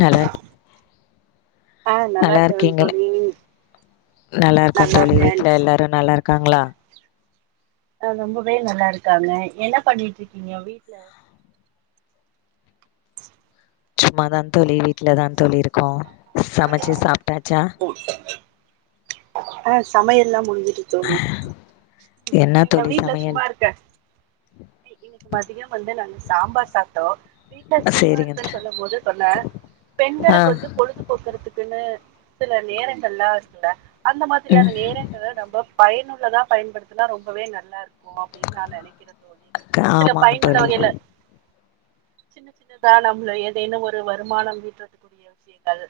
நல்லாரு ஆ நல்லா இருக்கேன் இருக்கீங்கள தோழி நல்லா இருக்கோ தோழி வீட்ல எல்லாரு நல்லா இருக்காங்ளா அ ரொம்பவே நல்லா இருக்காங்க என்ன பண்ணிட்ருக்கீங்க வீட்ல சும்மாதா தோழி வீட்லதா தோழி இருக்கோ சமச்சு சாப்டாச்சா ஆ சமையல்லா மு டிச்சு தோழி என்ன தோழி சமையல் இன்னக்கி மதிய வந்து நாங்க சாம்பார் சாப்டோ வீட்ல சும்மா சேரிங்க த இருக்கன் சொல்லும் போது சொன்ன பெண்களுக்கு வந்து ஆ பொழுதுபோக்குறதுக்குனு சில நேரங்கள்ல இருக்குல்ல அந்த மாதிரியான நேரங்கள. நம்ப பயனுள்ளதா பயன்படுத்துனா ரொம்பவே நல்லாருக்கு அப்டின் நா நெனைக்கிற தோ ஆமாங்கத் தோழி சின்ன சின்னதா நம்மள ஏதேன்னு ஒரு வருமானம் வீட்றதுக்குடிய விஷயங்கள்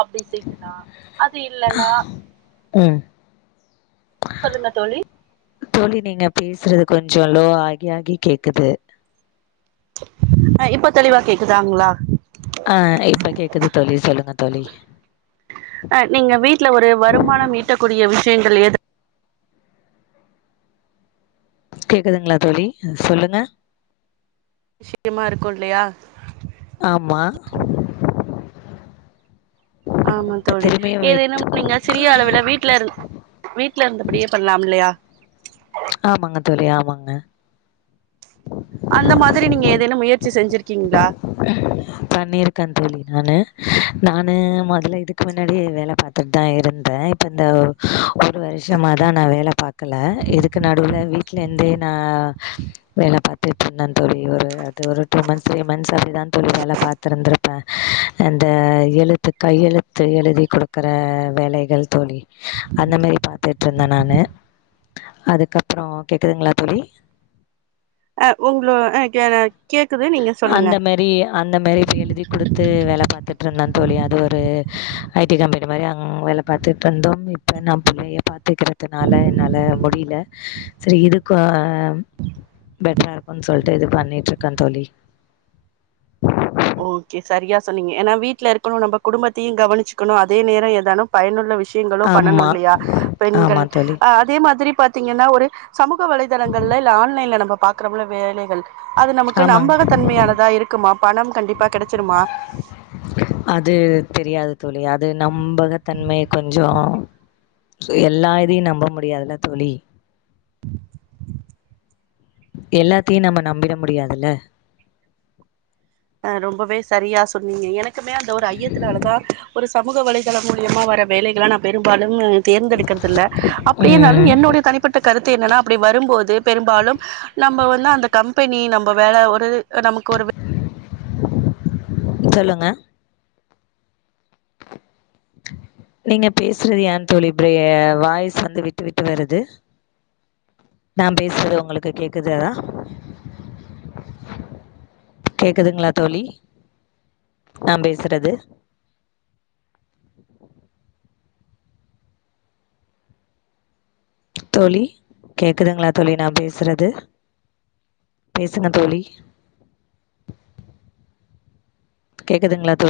அப்படி செய்யலா அது இல்லன்னா ம். சொல்லுங்க தோழி தோழி நீங்க பேசுறது கொஞ்சம் லோ ஆகி ஆகி கேக்குது ஆஹ் இப்ப தெளிவா கேக்குதாங்களா ஆ இப்ப கேக்குது தோழி சொல்லுங்க தோழி. அஹ் நீங்க வீட்டுல ஒரு வருமானம் ஈட்டக்கூடிய விஸ் [unintelligible] கேக்குதுங்களா தோழி சொல்லுங்க சேமா இருக்கு இல்லையா ஆமா ஆமா இப்ப தோழி திரும்பியு விட் ஏதுேனும் நீங்க சிறிய அளவுல வீட்டுல இரு வீட்ல இருந்தபடியே பண்ணலாம் இல்லையா ஆமாங்க தோழி ஆமாங்க வச்சி செஞ்சிருக்கு பண்ணியிருக்கேன் தோழி நானு நானு முதல்ல இதுக்கு முன்னாடி வேலை பார்த்துட்டு தான் இருந்தேன் இப்ப இந்த ஒரு வருஷம தான் நான் வேலை பார்க்கல இதுக்கு நடுவுல வீட்டுல இருந்தே நான் வேலை பார்த்துட்டு இருந்த தோழி ஒரு அது ஒரு டூ மந்த்ஸ் அப்படிதான் தோழி வேலை பாரத்துருந்திருப்பேன் அந்த எழுத்து கையெழுத்து எழுதி கொடுக்குற வேலைகள் தோழி அந்த மாதிரி பாத்துட்டு இருந்தேன் நானு அதுக்கப்புறம் கேக்குதுங்களா தோழி அஹ் உங்கள எனக் அந்த மாரி அந்த மாரி இப்ப எழுதி குடுத்து வேல பாத்துட்டு இருந்தான் தோழி அது ஒரு ஐடி கம்பெனி மாதிரி வேல பாத்துட்டு இருந்தோம் இப்ப நான் புள்ளையை பாத்துக்கிறதுனால என்னால முடியல சரி இதுக்கு பெட்டரா இருக்கும்ன்னு சொல்லிட்டு இது பண்ணிட்டு இருக்கேன் தோழி ஓகே சரியா சொன்னீங்க ஏன்னா வீட்டுல இருக்கணும் நம்ம குடும்பத்தையும் கவனிச்சுக்கணும் அதே நேரம் ஏதானும் பயனுள்ள விஷய ங்களும் பண்ணணும் ஆமா இல்லையா ஆமா பெண்கள் தோழி அதே மாதிரி பாரத்தீங்கன்னா ஒரு சமூக வலைதளங்கள்ல இல்ல ஆன்லைன்ல நம்ம பாக்குறல வேலைகள் அது நமக்கு ஆமாங் நம்பக தன்மையானதா இருக்குமா பணம் கண்டிப்பா கெடச்சிருமா அது தெரியாது தோழி அது நம்பகத்தன்மை கொஞ்சம் எல்லா இதயும் நம்ப முடியாதுல தோழி [inaudible] எல்லாத்தையும் நம்ம நம்பிட முடியாதுல அ ரொம்பவே சரியா சொன்னீங்க எனக்கு மே அந்த ஒரு ஐயத்தினால தான் ஒரு சமூக வலைதளம் மூலியமா வர வேலைகள நான் பெரும்பாலும் தேர்ந்தெடுக்கரதில்ல அப்படியனாலும் ம் என்னுடைய தனிப்பட்ட கருத்து என்னன்னா அப்படி வரும்போது பெரும்பாலும் நம்ம வந்து அந்த கம்பெனி நம்ம வேல ஒரு நமக்கு ஒரு சொல்லுங்க நீங்க பேசுறது ஏன் தோழி வாய்ஸ் வந்து விட்டு விட்டு வருது நான் பேசுறது உங்களுக்கு கேக்குதா கேக்குதுங்களா தோழி நான் பேசுறது தோழி கேக்குதுங்களா தோழி நான் பேசுறது பேசுங்க தோழி கேக்குதுங்களா தோழி